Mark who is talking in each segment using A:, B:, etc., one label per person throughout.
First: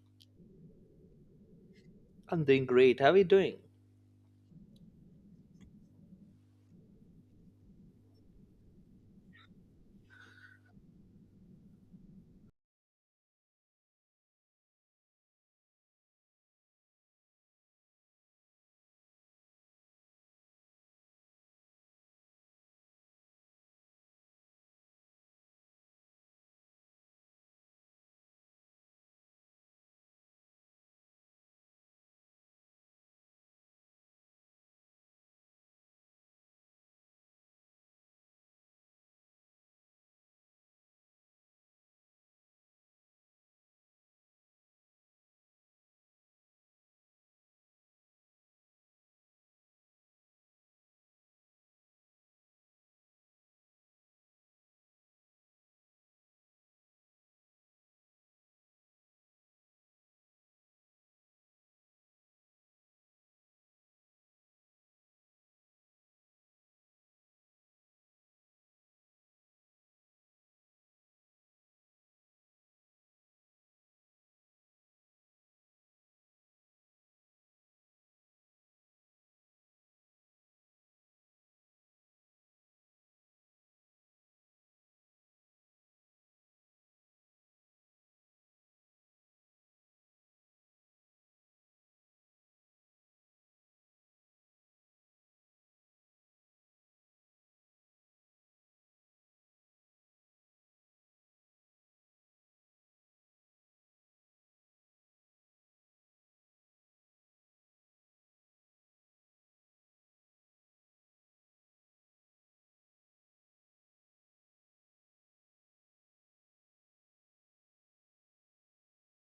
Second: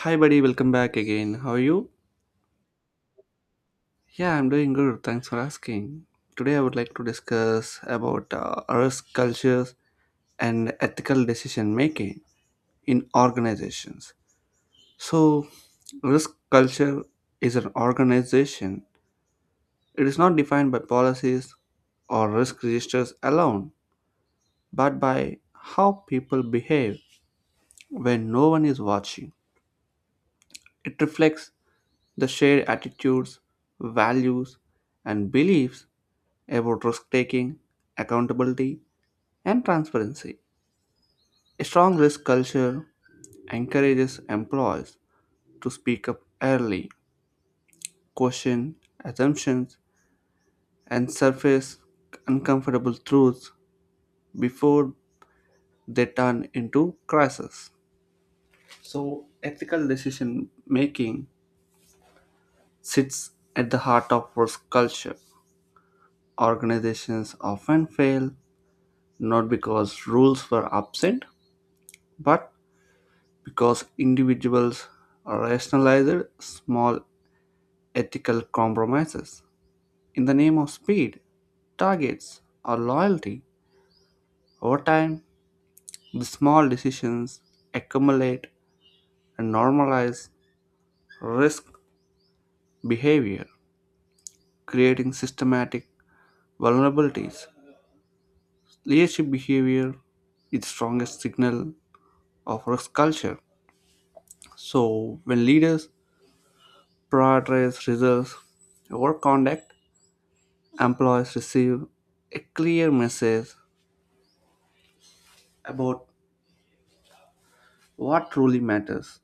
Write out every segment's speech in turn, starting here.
A: Hi, buddy, welcome back again. How are you?
B: I'm doing great. How are you doing?
A: Yeah, I'm doing good. Thanks for asking. Today, I would like to discuss about risk cultures and ethical decision making in organizations. So, risk culture is an organization, it is not defined by policies or risk registers alone, but by how people behave when no one is watching. It reflects the shared attitudes, values, and beliefs about risk taking, accountability, and transparency. A strong risk culture encourages employees to speak up early, question assumptions, and surface uncomfortable truths before they turn into crises. So, ethical decision making sits at the heart of risk culture. Organizations often fail not because rules were absent, but because individuals rationalized small ethical compromises in the name of speed, targets, or loyalty. Over time, the small decisions accumulate and normalize risk behavior, creating systematic vulnerabilities. Leadership behavior is the strongest signal of risk culture. So, when leaders prioritize results over conduct, employees receive a clear message about what truly matters.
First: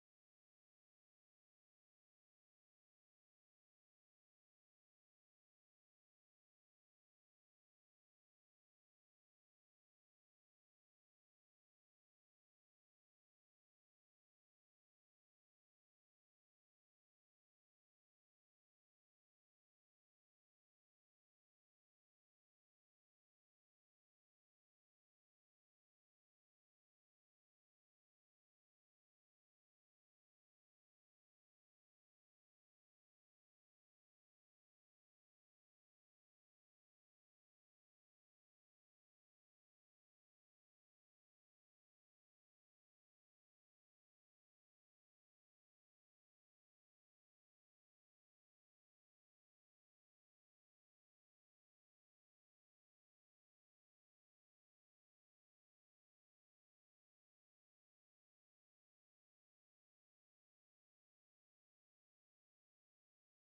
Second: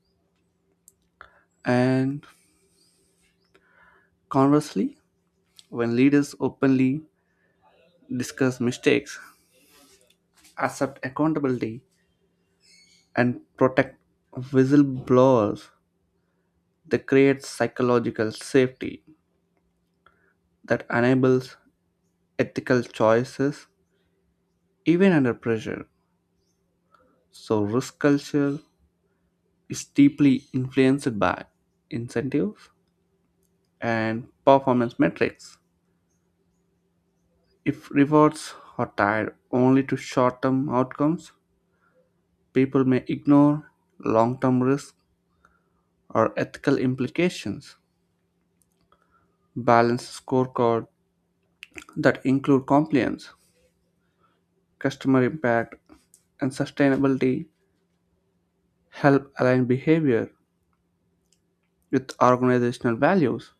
A: And conversely, when leaders openly discuss mistakes, accept accountability, and protect whistleblowers, they create psychological safety that enables ethical choices even under pressure. So, risk culture is deeply influenced by incentives and performance metrics. If rewards are tied only to short-term outcomes, people may ignore long-term risks or ethical implications. Balanced scorecards that include compliance, customer impact, and sustainability help align behavior with organizational values.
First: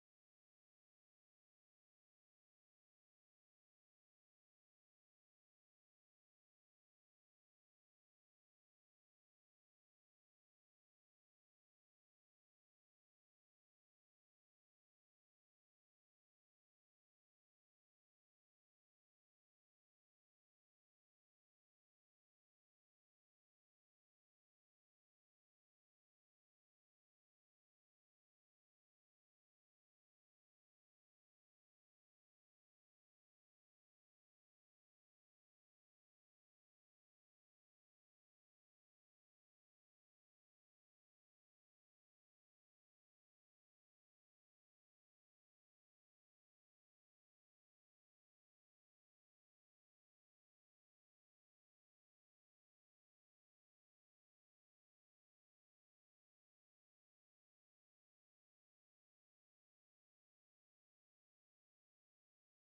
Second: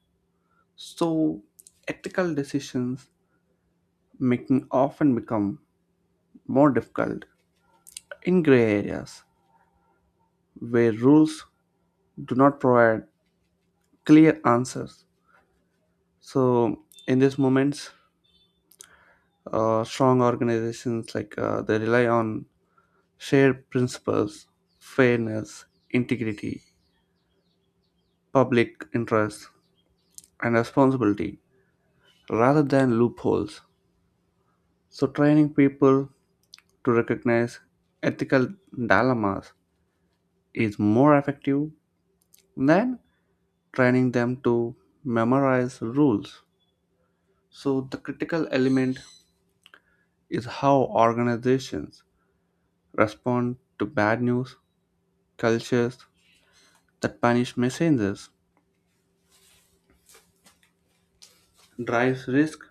A: So, ethical decisions making often become more difficult in gray areas where rules do not provide clear answers. So in these moments, strong organizations they rely on shared principles, fairness, integrity, public interest, and responsibility rather than loopholes. So training people to recognize ethical dilemmas is more effective than training them to memorize rules. So the critical element is how organizations respond to bad news cultures that punish messengers, drives risk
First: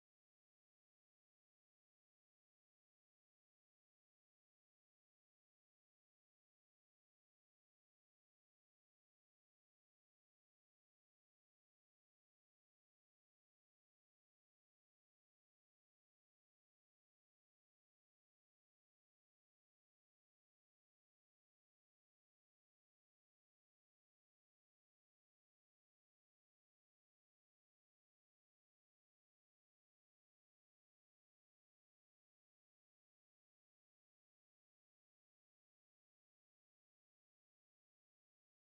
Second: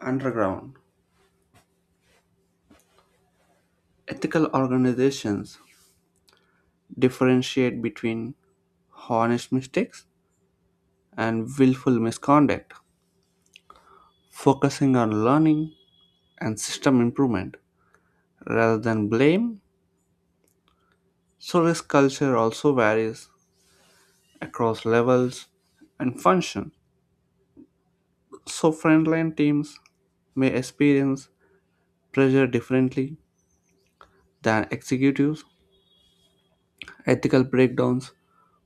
A: underground. Ethical organizations differentiate between honest mistakes and willful misconduct, focusing on learning and system improvement rather than blame. So, risk culture also varies across levels and function. So, frontline teams may experience pressure differently than executives. Ethical breakdowns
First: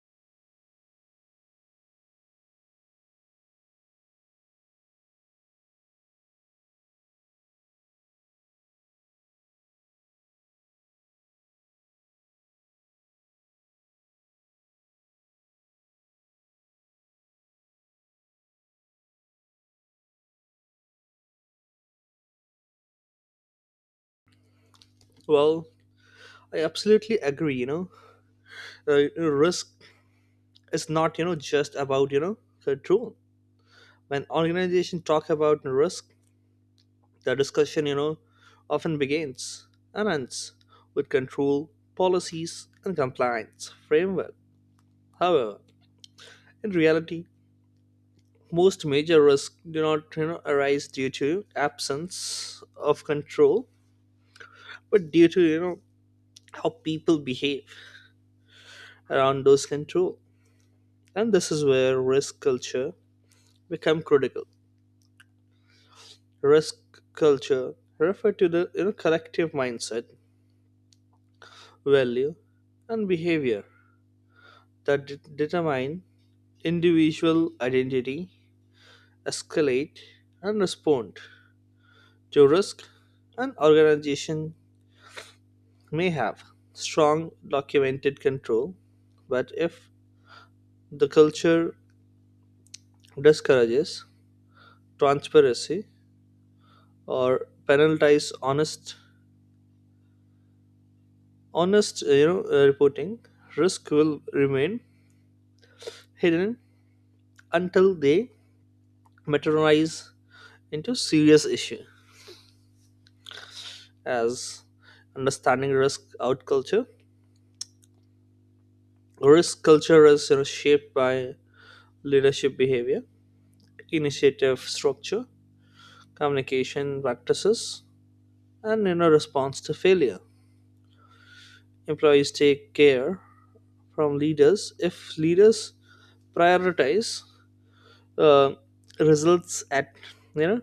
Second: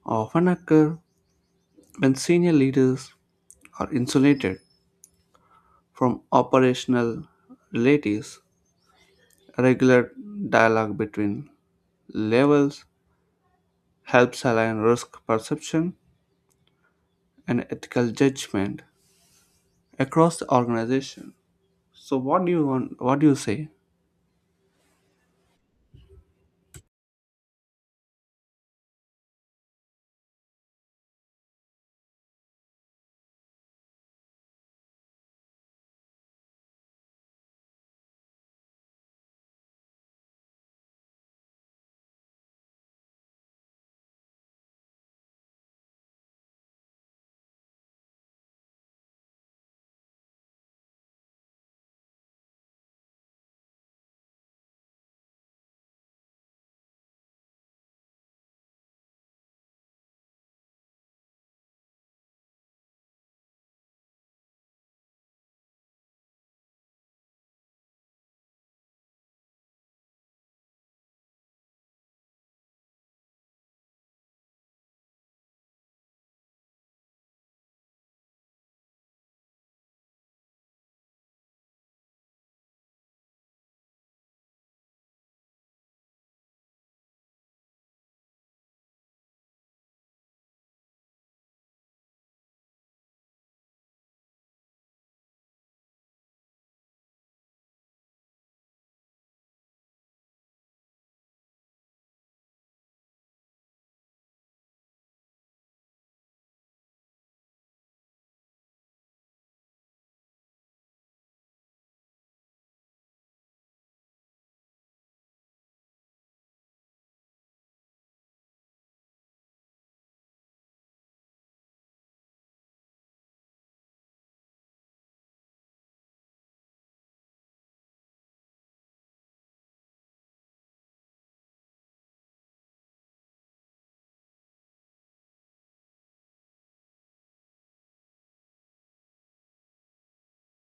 A: often occur when senior leaders are insulated from operational realities. Regular dialogue between levels helps align risk perception and ethical judgment across the organization. So, what do you want? What do you say?
B: Well, I absolutely agree. Risk is not just about control. When organizations talk about risk, the discussion often begins and ends with control policies and compliance framework. However, in reality, most major risks do not arise due to absence of control, but due to how people behave around those control. And this is where risk culture become critical. Risk culture refer to the collective mindset, value, and behavior that determine individual identity, escalate, and respond to risk. An organization may have strong documented control, but if the culture discourages transparency or penalizes honest reporting, risk will remain hidden until they materialize into serious issue as understanding risk culture is shaped by leadership behavior, initiative structure, communication practices, and response to failure. Employees take care from leaders. If leaders prioritize uh, results at you know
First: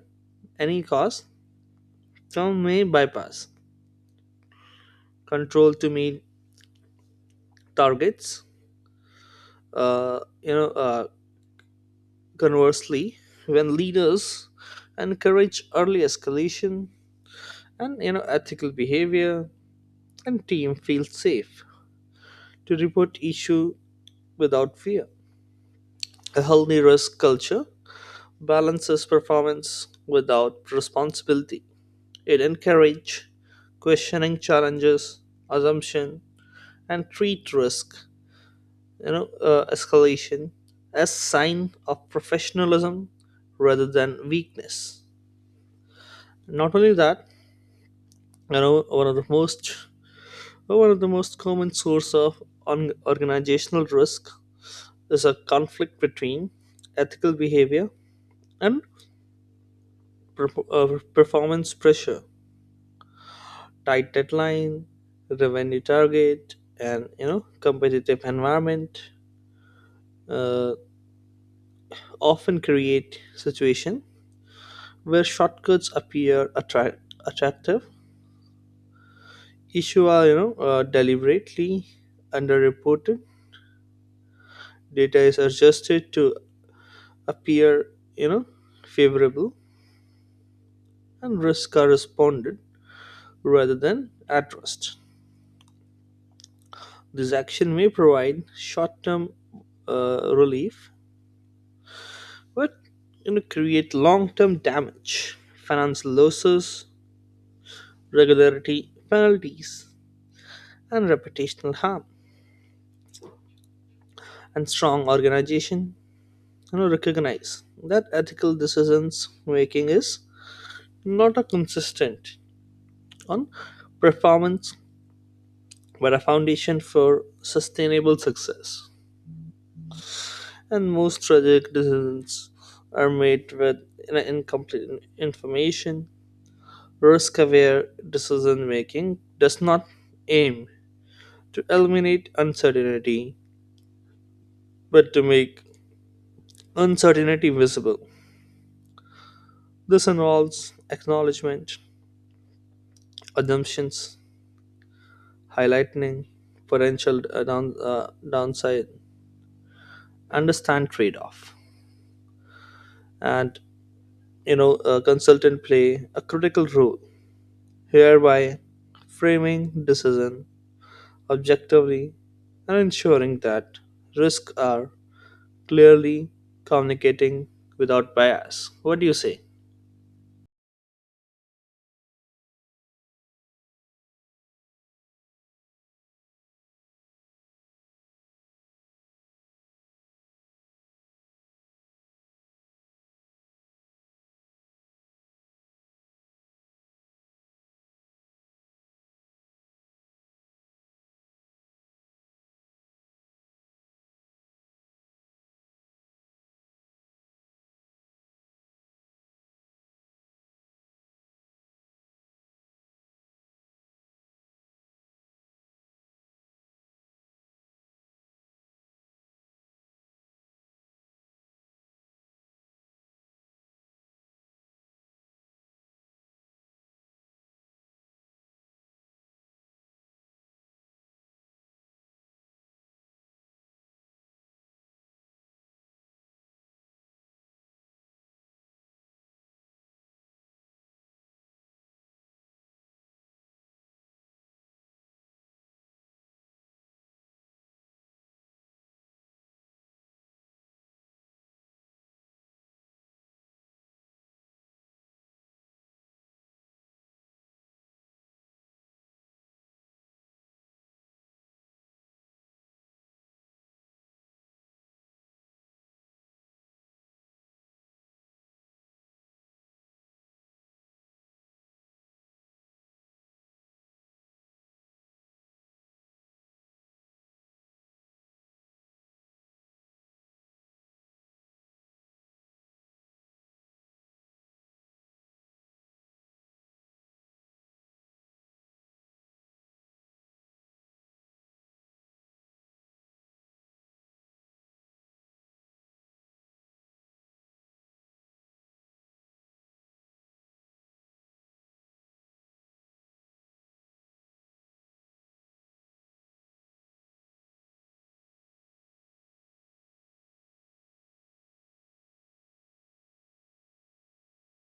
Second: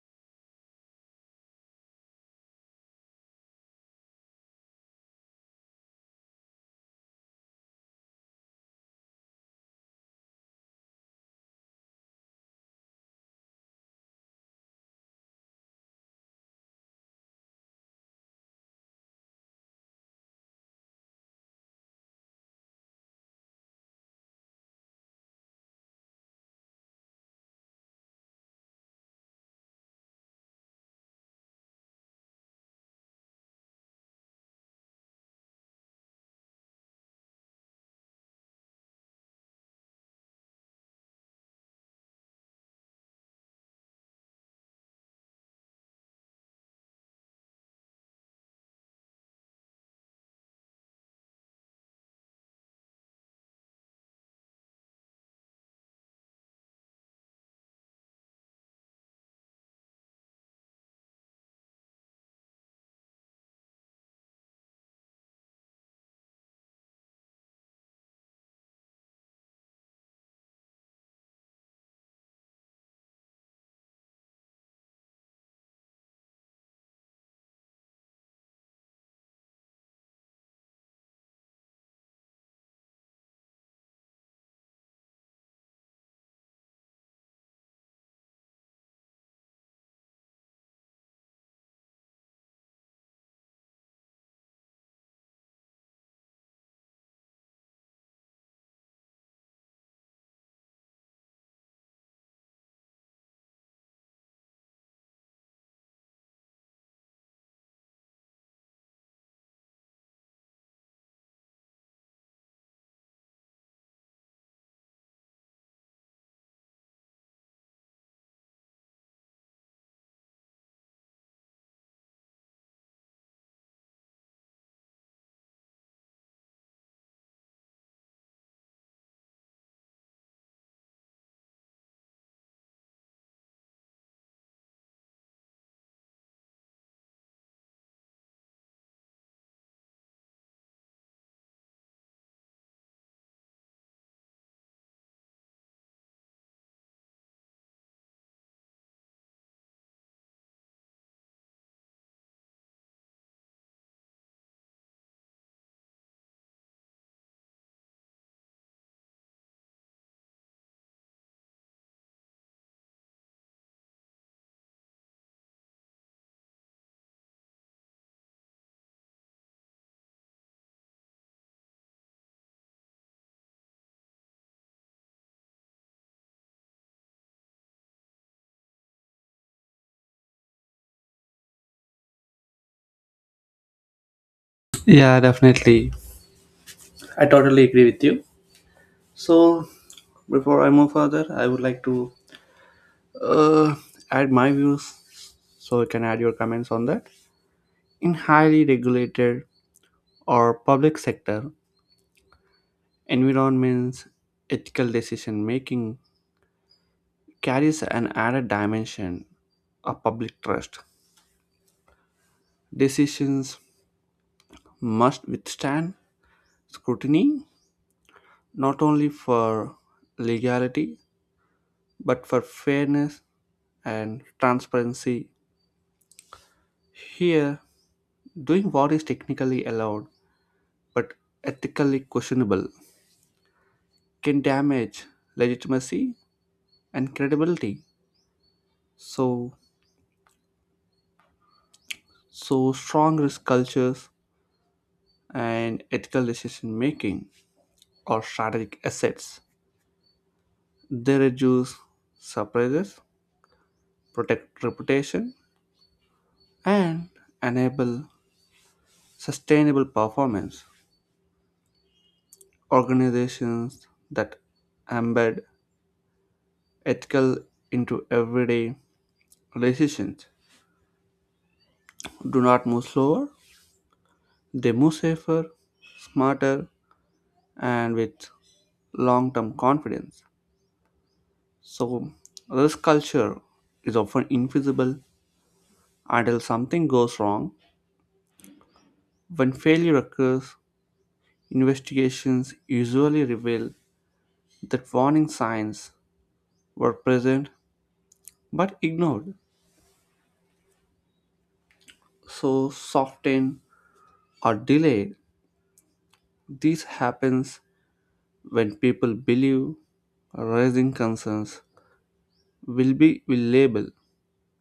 B: any cost, some may bypass control to meet targets. Uh, you know, uh, Conversely, when leaders encourage early escalation and ethical behavior, and team feel safe to report issue without fear. A healthy risk culture balances performance without responsibility. It encourages questioning challenges, assumption, and treat risk escalation as sign of professionalism rather than weakness. Not only that, you know one of the most one of the most common source of on organizational risk is a conflict between ethical behavior and per- uh, performance pressure, tight deadline, revenue target, and competitive environment uh, often create situation where shortcuts appear attractive. Issues are deliberately underreported. Data is adjusted to appear you know favorable, and risks are responded rather than addressed. This action may provide short-term relief, but create long-term damage, financial losses, regularity penalties, and reputational harm. And strong organization recognize that ethical decisions making is not a consistent on performance but a foundation for sustainable success. And most tragic decisions are made with incomplete information. Risk aware decision making does not aim to eliminate uncertainty but to make uncertainty visible. This involves acknowledgement, assumptions, highlighting potential downside, understand trade off, and a consultant play a critical role, hereby framing decision objectively and ensuring that risks are clearly communicating without bias. What do you say?
A: Yeah, definitely. I totally agree with you. So, before I move further, I would like to uh, add my views so you can add your comments on that. In highly regulated or public sector environments, ethical decision making carries an added dimension of public trust. Decisions must withstand scrutiny not only for legality but for fairness and transparency. Here, doing what is technically allowed but ethically questionable can damage legitimacy and credibility. So, So, strong risk cultures and ethical decision making are strategic assets. They reduce surprises, protect reputation, and enable sustainable performance. Organizations that embed ethical into everyday decisions do not move slower, they move safer, smarter, and with long term confidence. So, risk culture is often invisible until something goes wrong. When failure occurs, investigations usually reveal that warning signs were present but ignored, so softened or delayed. This happens when people believe raising concerns will label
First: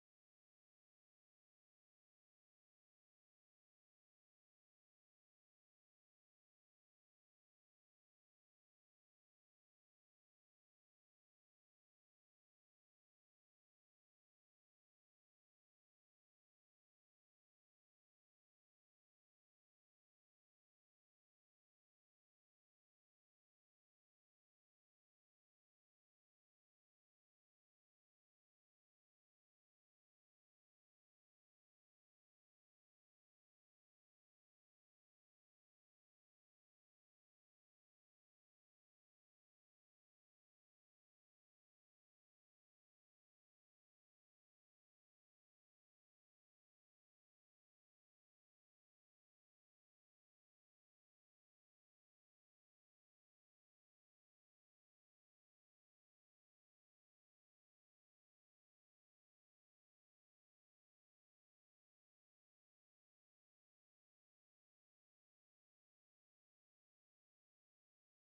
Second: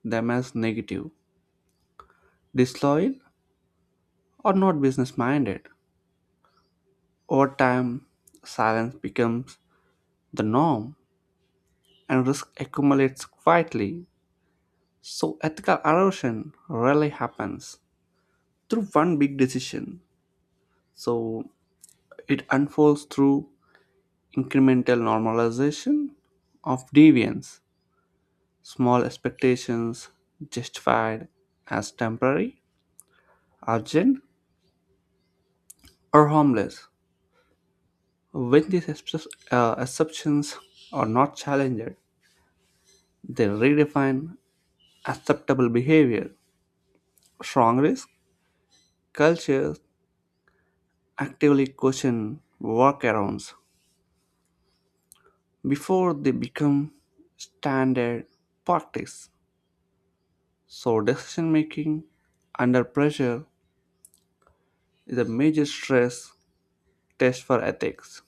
A: them as negative, disloyal, or not business minded. Over time, silence becomes the norm and risk accumulates quietly. So ethical erosion rarely happens through one big decision. So it unfolds through incremental normalization of deviance, small expectations justified as temporary, urgent, or harmless. When these exceptions are not challenged, they redefine acceptable behavior. Strong risk cultures actively question workarounds before they become standard practice. So, decision making under pressure is a major stress test for ethics.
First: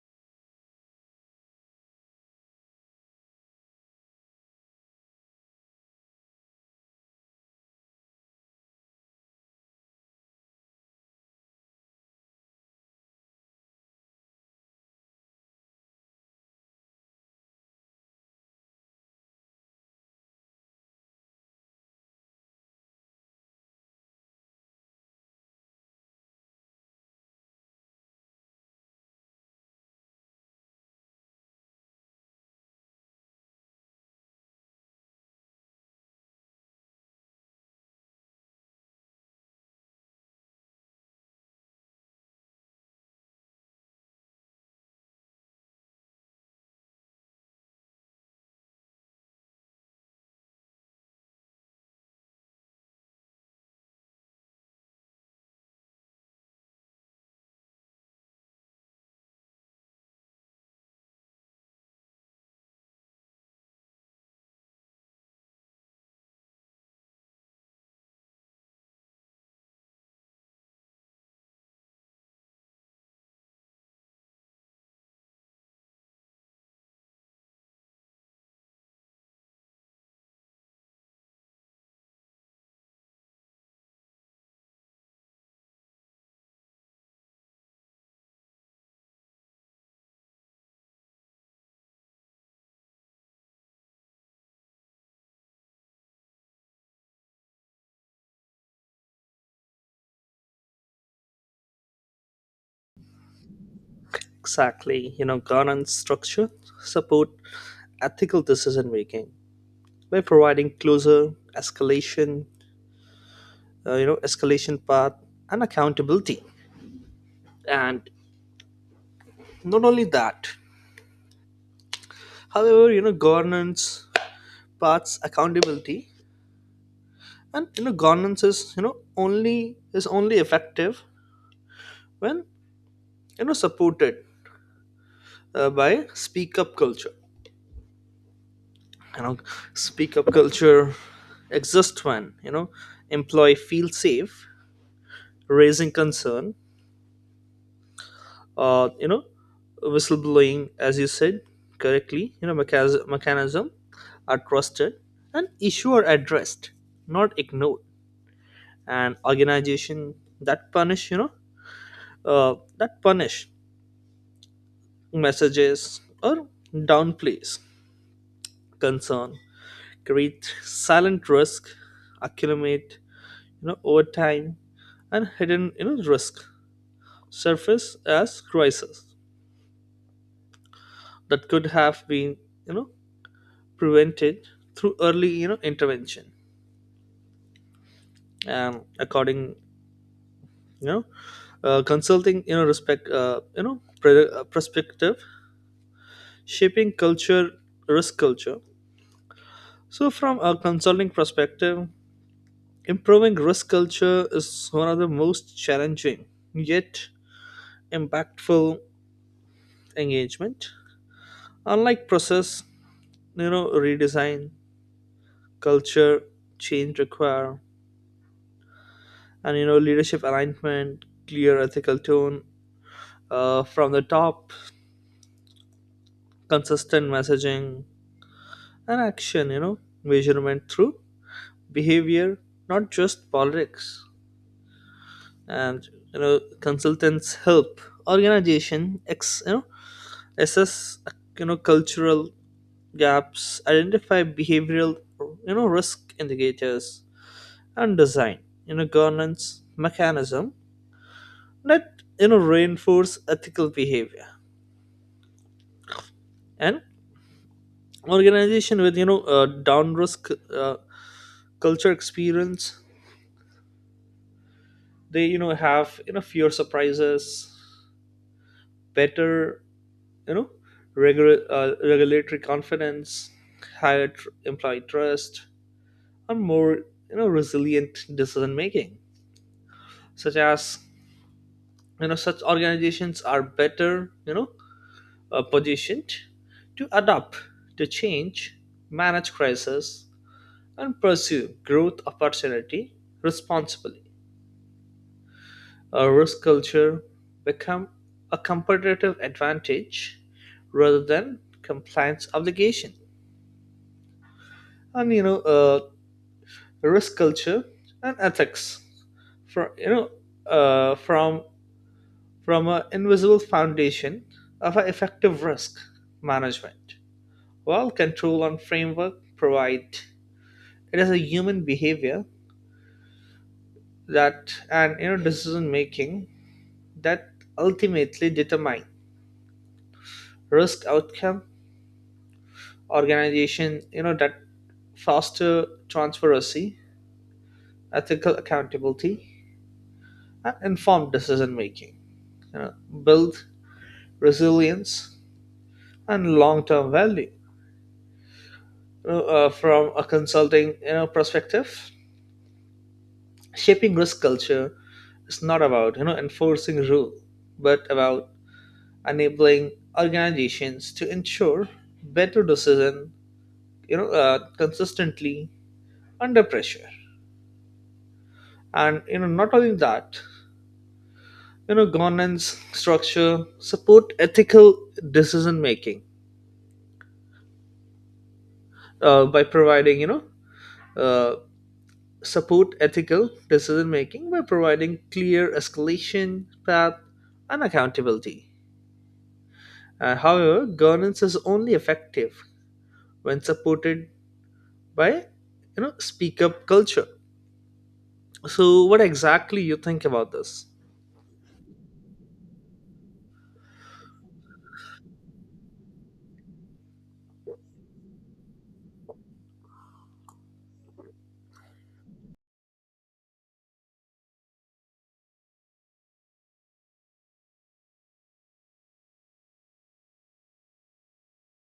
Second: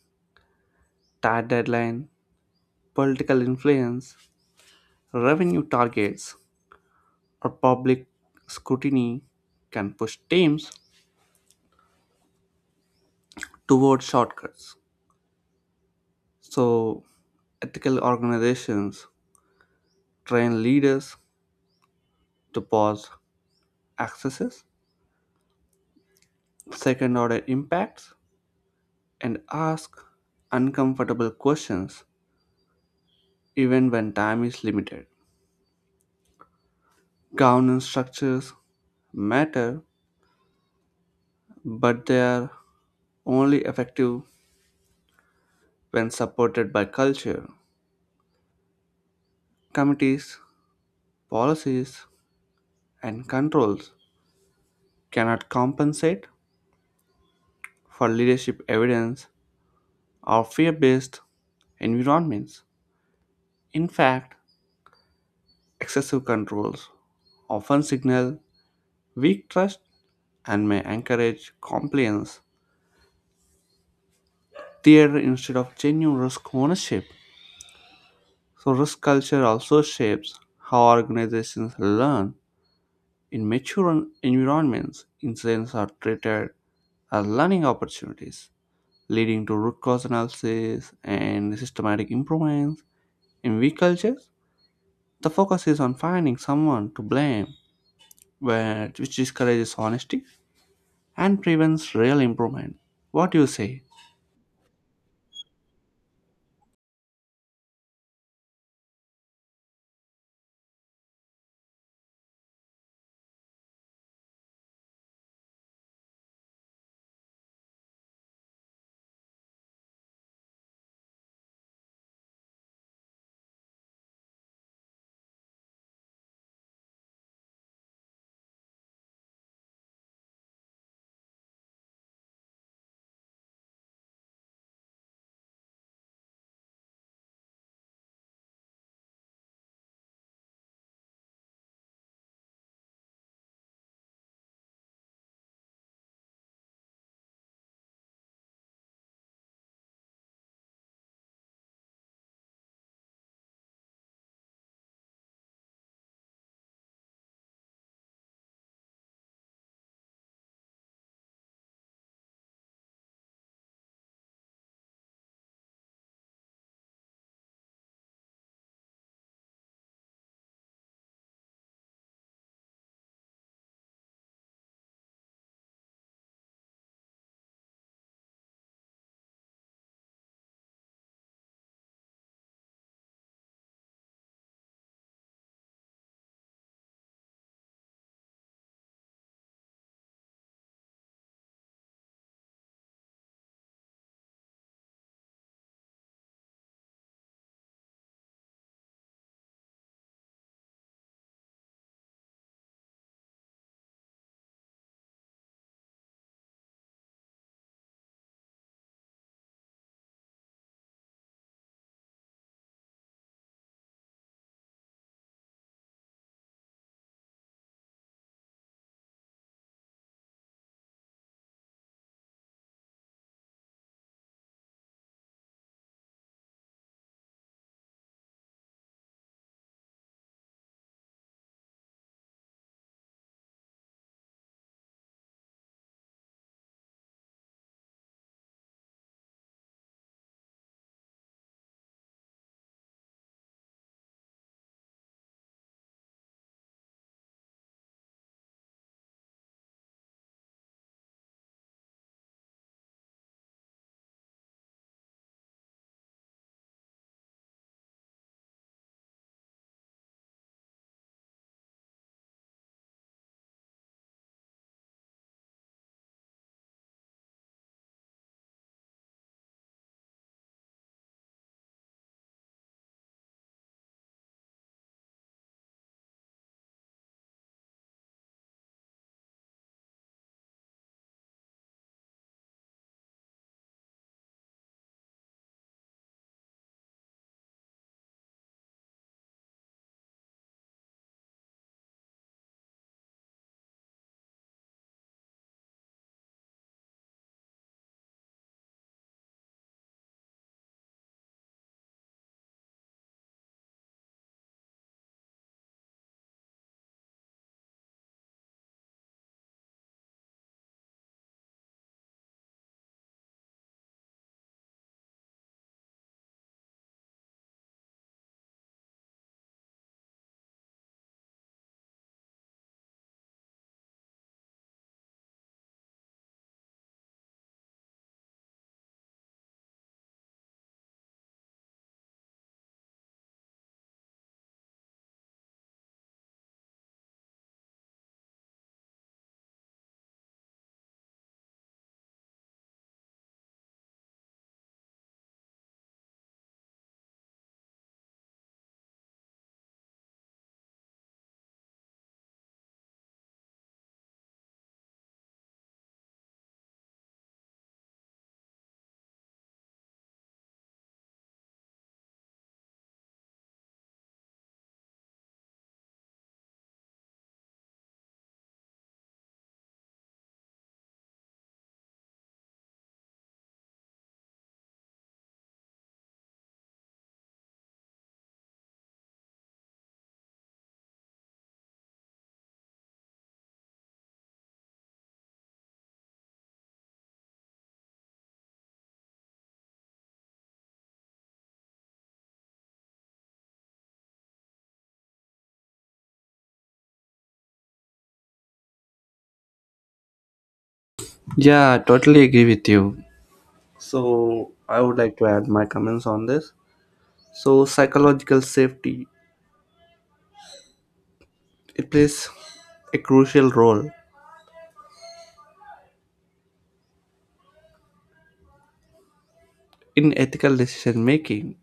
A: Tight deadline, political influence, revenue targets, or public scrutiny can push teams toward shortcuts. So, ethical organizations train leaders to pause excesses, second order impacts, and ask uncomfortable questions even when time is limited. Governance structures matter, but they are only effective when supported by culture. Committees, policies, and controls cannot compensate for leadership evidence or fear based environments. In fact, excessive controls often signal weak trust and may encourage compliance theater instead of genuine risk ownership. So, risk culture also shapes how organizations learn. In mature environments, incidents are treated as learning opportunities, leading to root cause analysis and systematic improvements. In weak cultures, the focus is on finding someone to blame, which discourages honesty and prevents real improvement. What do you say?
B: Exactly. You know, governance structure support ethical decision making by providing closer escalation you know escalation path and accountability. And not only that, however, governance paths accountability, and you know governance is you know only is only effective when supported by speak up culture. You know speak up culture exists when employee feels safe raising concern, uh, you know whistleblowing, as you said correctly, you know, mechanism are trusted and issue are addressed, not ignored. And organization that punish you know that punish messages or downplays concern create silent risk accumulate over time, and hidden risk surface as crisis that could have been you know prevented through early intervention. And according you know consulting, you know, perspective shaping culture, risk culture. So from a consulting perspective, improving risk culture is one of the most challenging yet impactful engagement. Unlike process redesign, culture change require, and leadership alignment, clear ethical tone from the top, consistent messaging and action, measurement through behavior, not just politics. And consultants help organization ex you know assess cultural gaps, identify behavioral risk indicators, and design governance mechanism that reinforce ethical behavior. And organization with down risk uh, culture experience, they have fewer surprises, better you know regular regulatory confidence, higher employee trust, and more resilient decision making. Such as, such organizations are better, positioned to adapt to change, manage crisis, and pursue growth opportunity responsibly. A risk culture become a competitive advantage rather than compliance obligation. And you know, uh, Risk culture and ethics from uh, from from an invisible foundation of an effective risk management. While control and framework provide, it is a human behavior that and decision making that ultimately determine risk outcome. Organization that foster transparency, ethical accountability, and informed decision making, you know, build resilience and long-term value. From a consulting perspective, shaping risk culture is not about enforcing rule, but about enabling organizations to ensure better decision consistently under pressure. And not only that, governance structure support ethical decision making by providing you know uh, support ethical decision making by providing clear escalation path and accountability. However, governance is only effective when supported by speak up culture. So what exactly you think about this?
A: Yeah, I totally agree with you. So I would like to add my comments on this. So psychological safety, it plays a crucial role in ethical decision making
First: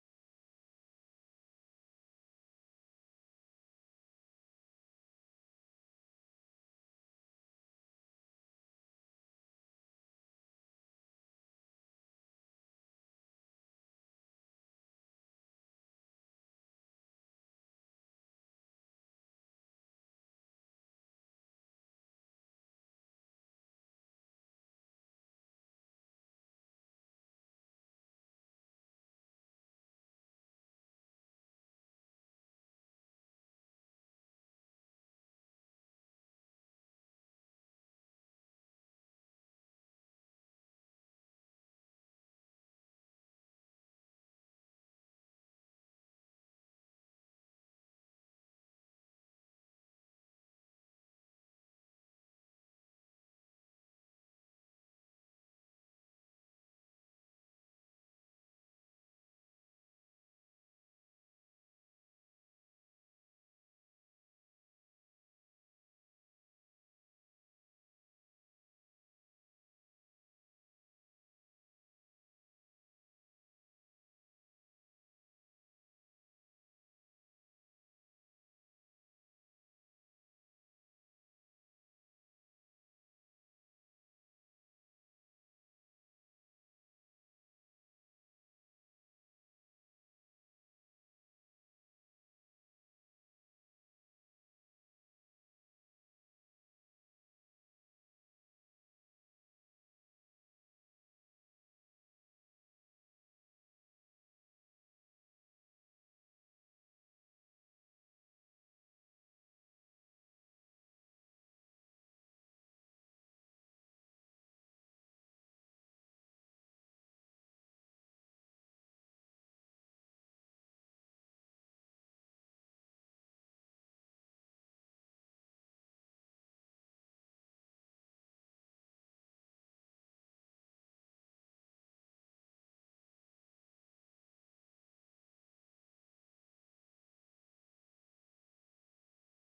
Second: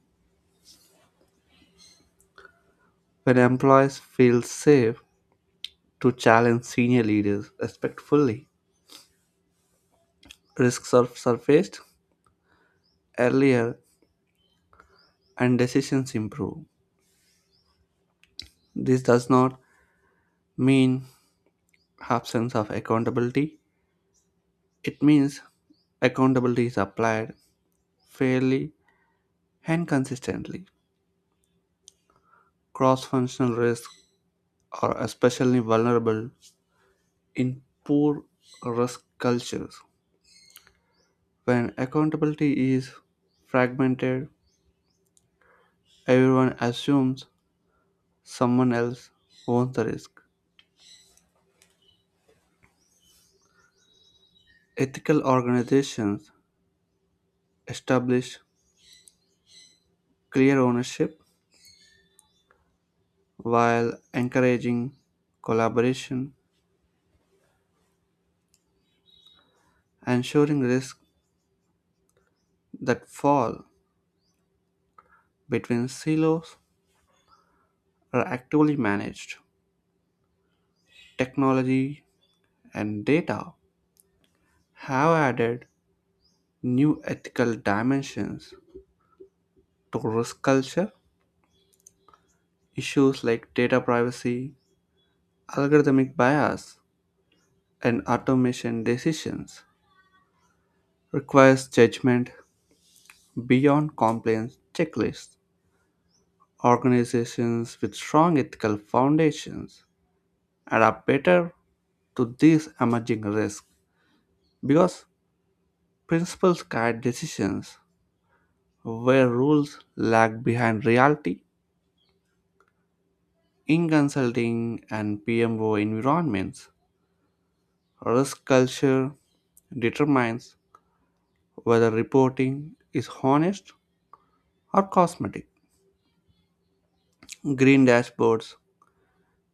A: when employees feel safe to challenge senior leaders respectfully. Risks are surfaced earlier and decisions improve. This does not mean absence of accountability. It means accountability is applied fairly and consistently. Cross functional risk are especially vulnerable in poor risk cultures. When accountability is fragmented, everyone assumes someone else owns the risk. Ethical organizations establish clear ownership while encouraging collaboration, ensuring risks that fall between silos are actively managed. Technology and data have added new ethical dimensions to risk culture. Issues like data privacy, algorithmic bias, and automation decisions requires judgment beyond compliance checklists. Organizations with strong ethical foundations adapt better to these emerging risks because principles guide decisions where rules lag behind reality in consulting and PMO environments. Risk culture determines whether reporting is honest or cosmetic. Green dashboards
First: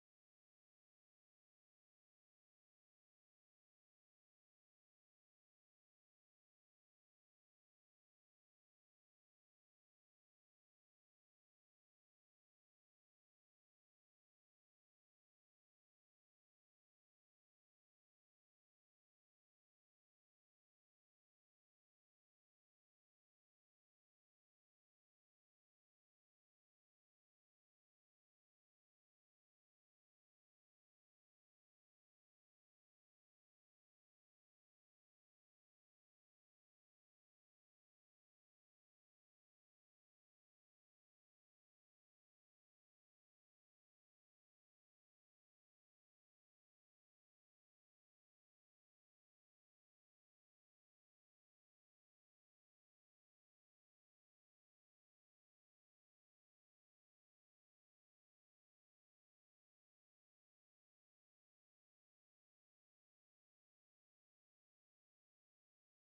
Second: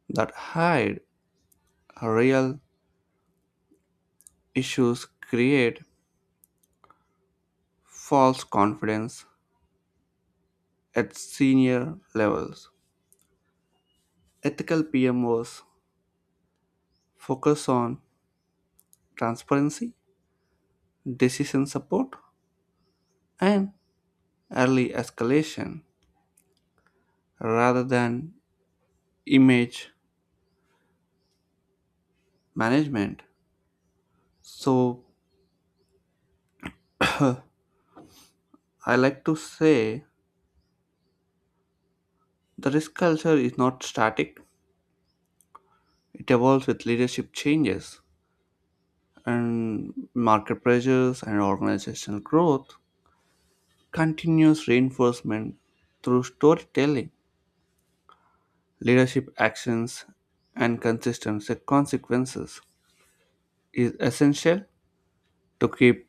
A: that hide real issues create false confidence at senior levels. Ethical PMOs focus on transparency, decision support, and early escalation rather than image management. So, I like to say the risk culture is not static, it evolves with leadership changes and market pressures and organizational growth. Continuous reinforcement through storytelling, leadership actions, and consistent consequences is essential to keep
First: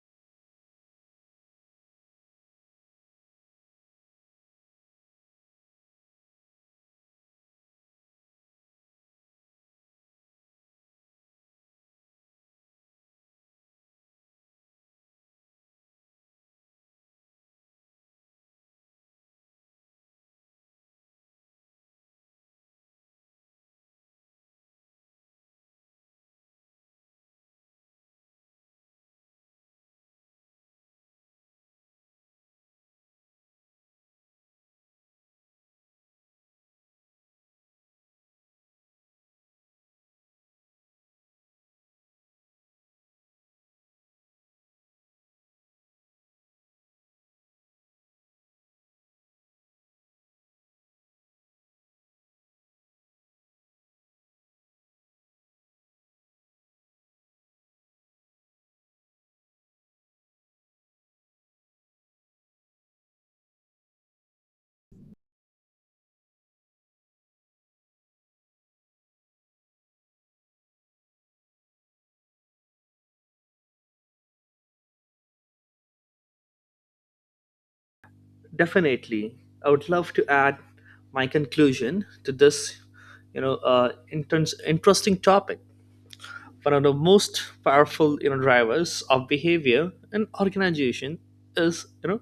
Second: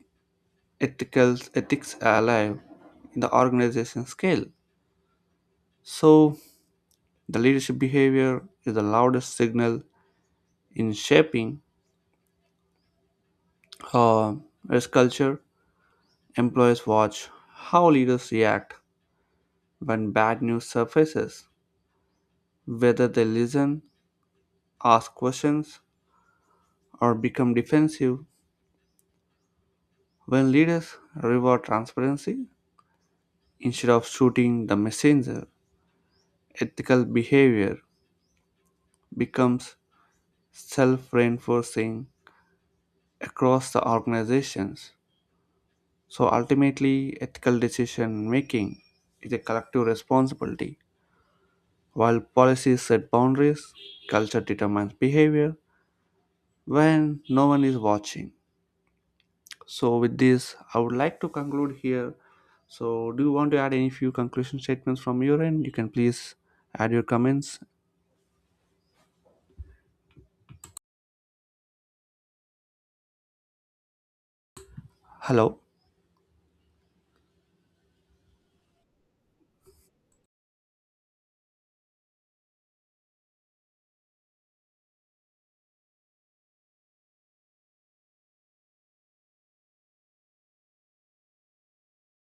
A: ethical ethics alive in the organization scale. So, the leadership behavior is the loudest signal in shaping uh, risk culture. Employers watch how leaders react when bad news surfaces, whether they listen, ask questions, or become defensive. When leaders reward transparency instead of shooting the messenger, ethical behavior becomes self reinforcing across the organizations. So ultimately, ethical decision making is a collective responsibility. While policies set boundaries, culture determines behavior, when no one is watching. So, with this, I would like to conclude here. So, do you want to add any few conclusion statements from your end? You can please add your comments. Hello.
B: Definitely, I would love to add my conclusion to this you know, interesting topic. One of the most powerful drivers of behavior in organization is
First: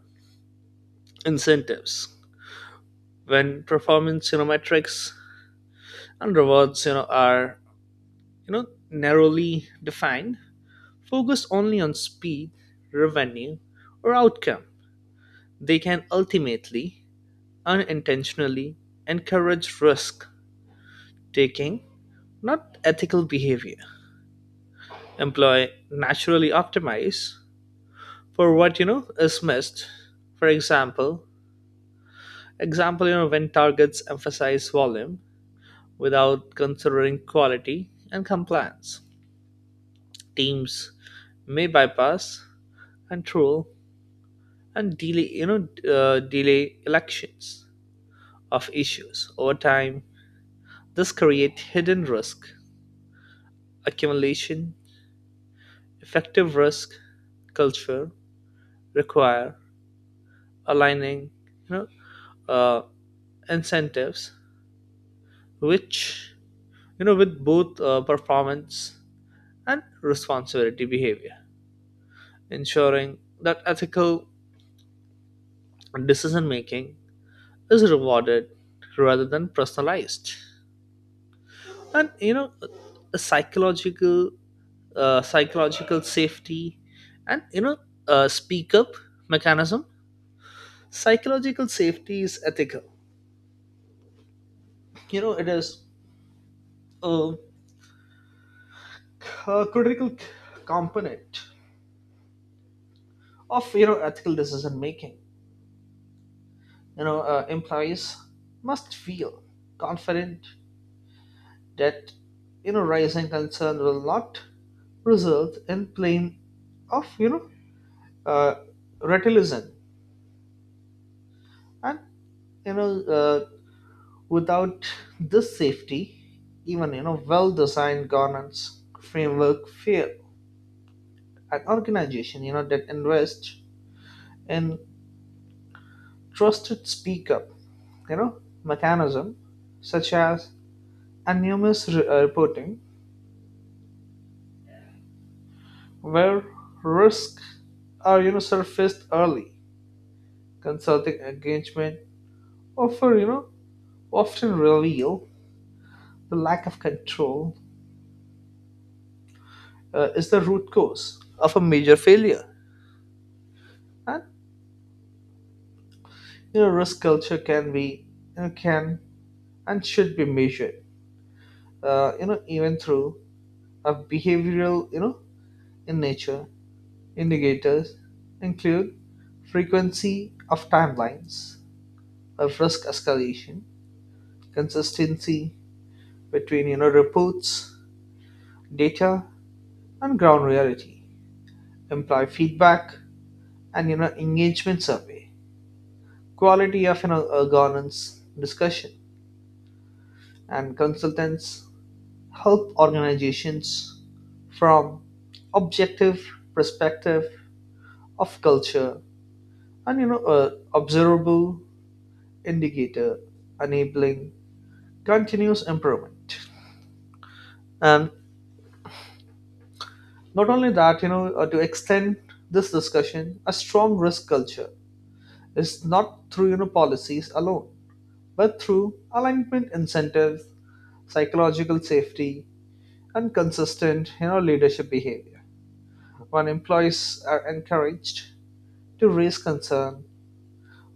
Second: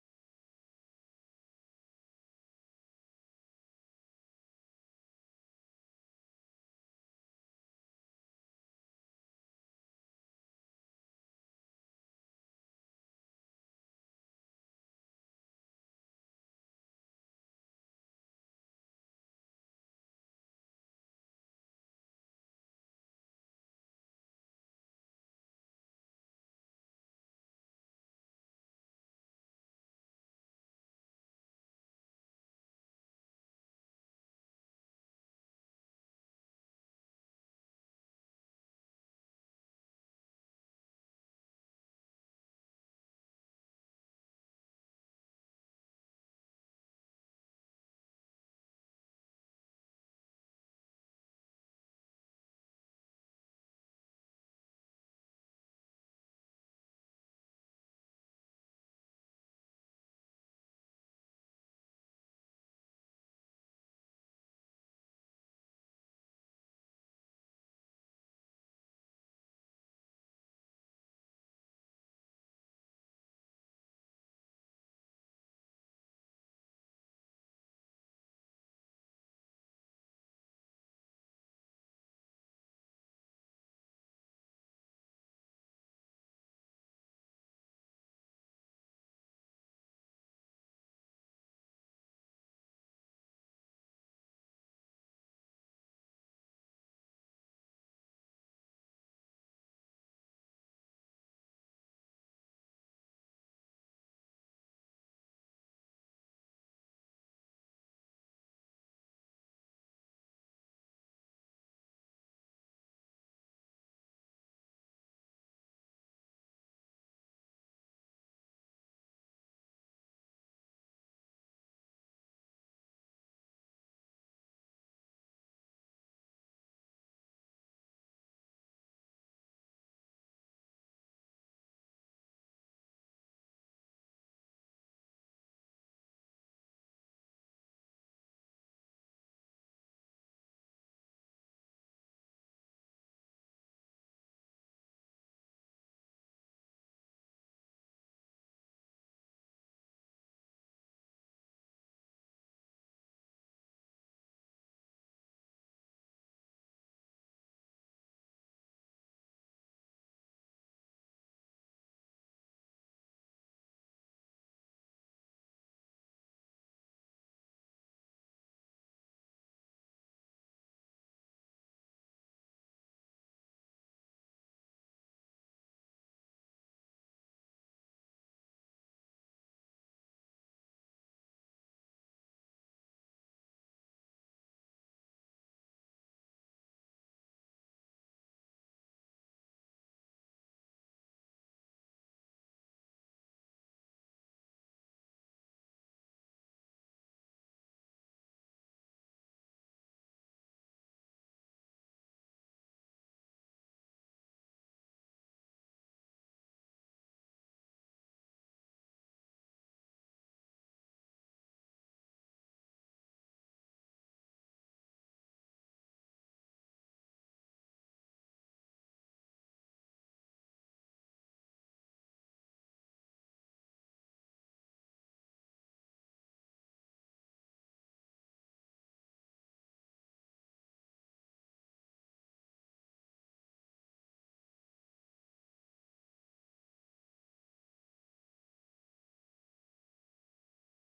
B: incentives. When performance metrics and rewards you know, are you know narrowly defined, focused only on speed, revenue, or outcome, they can ultimately unintentionally encourage risk taking, not ethical behavior. Employee naturally optimize for what is missed. For example, when targets emphasize volume without considering quality and compliance, teams may bypass, control, and delay, delay elections of issues over time. This creates hidden risk accumulation. Effective risk culture require aligning, you know, uh, incentives, which with both performance and responsibility behavior, ensuring that ethical decision making is rewarded rather than personalized. And you know, a psychological, psychological safety, and speak up mechanism. Psychological safety is ethical. You know, it is a, a critical component of ethical decision making. Employees must feel confident that rising concern will not result in plain of uh, retilism. And you know Without this safety, even well designed governance framework fail. An organization that invests in trusted speak up you know mechanism, such as anonymous reporting, where risks are surfaced early. Consulting engagement often, you know, often reveal the lack of control is the root cause of a major failure. And risk culture can and should be measured. Even through a behavioral, in nature, indicators include frequency of timelines of risk escalation, consistency between reports, data, and ground reality, employee feedback, and engagement survey. Quality of governance discussion. And consultants help organizations from objective perspective of culture and observable indicator, enabling continuous improvement. And not only that, to extend this discussion, a strong risk culture is not through policies alone but through alignment incentives, psychological safety, and consistent leadership behavior. When employees are encouraged to raise concern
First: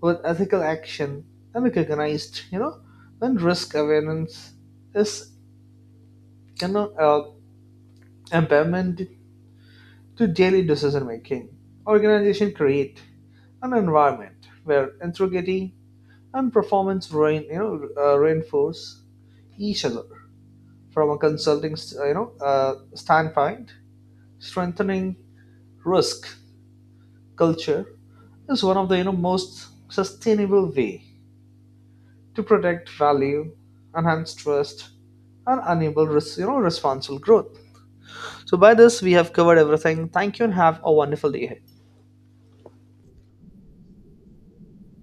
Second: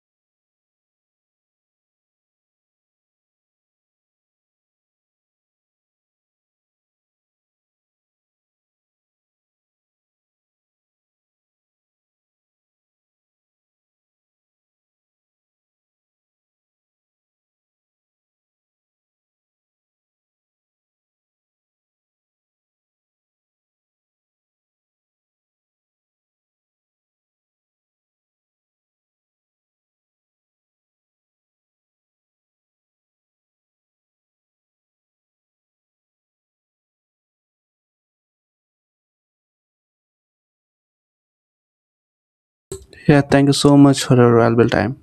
B: with ethical action and recognized, you know, when risk awareness is you know uh, empowerment to daily decision making, organization create an environment where integrity and performance reinforce each other. From a consulting standpoint, strengthening risk culture is one of the most sustainable way to protect value, enhance trust, and enable responsible growth. So by this we have covered everything. Thank you and have a wonderful day ahead.
A: Yeah, thank you so much for your valuable time.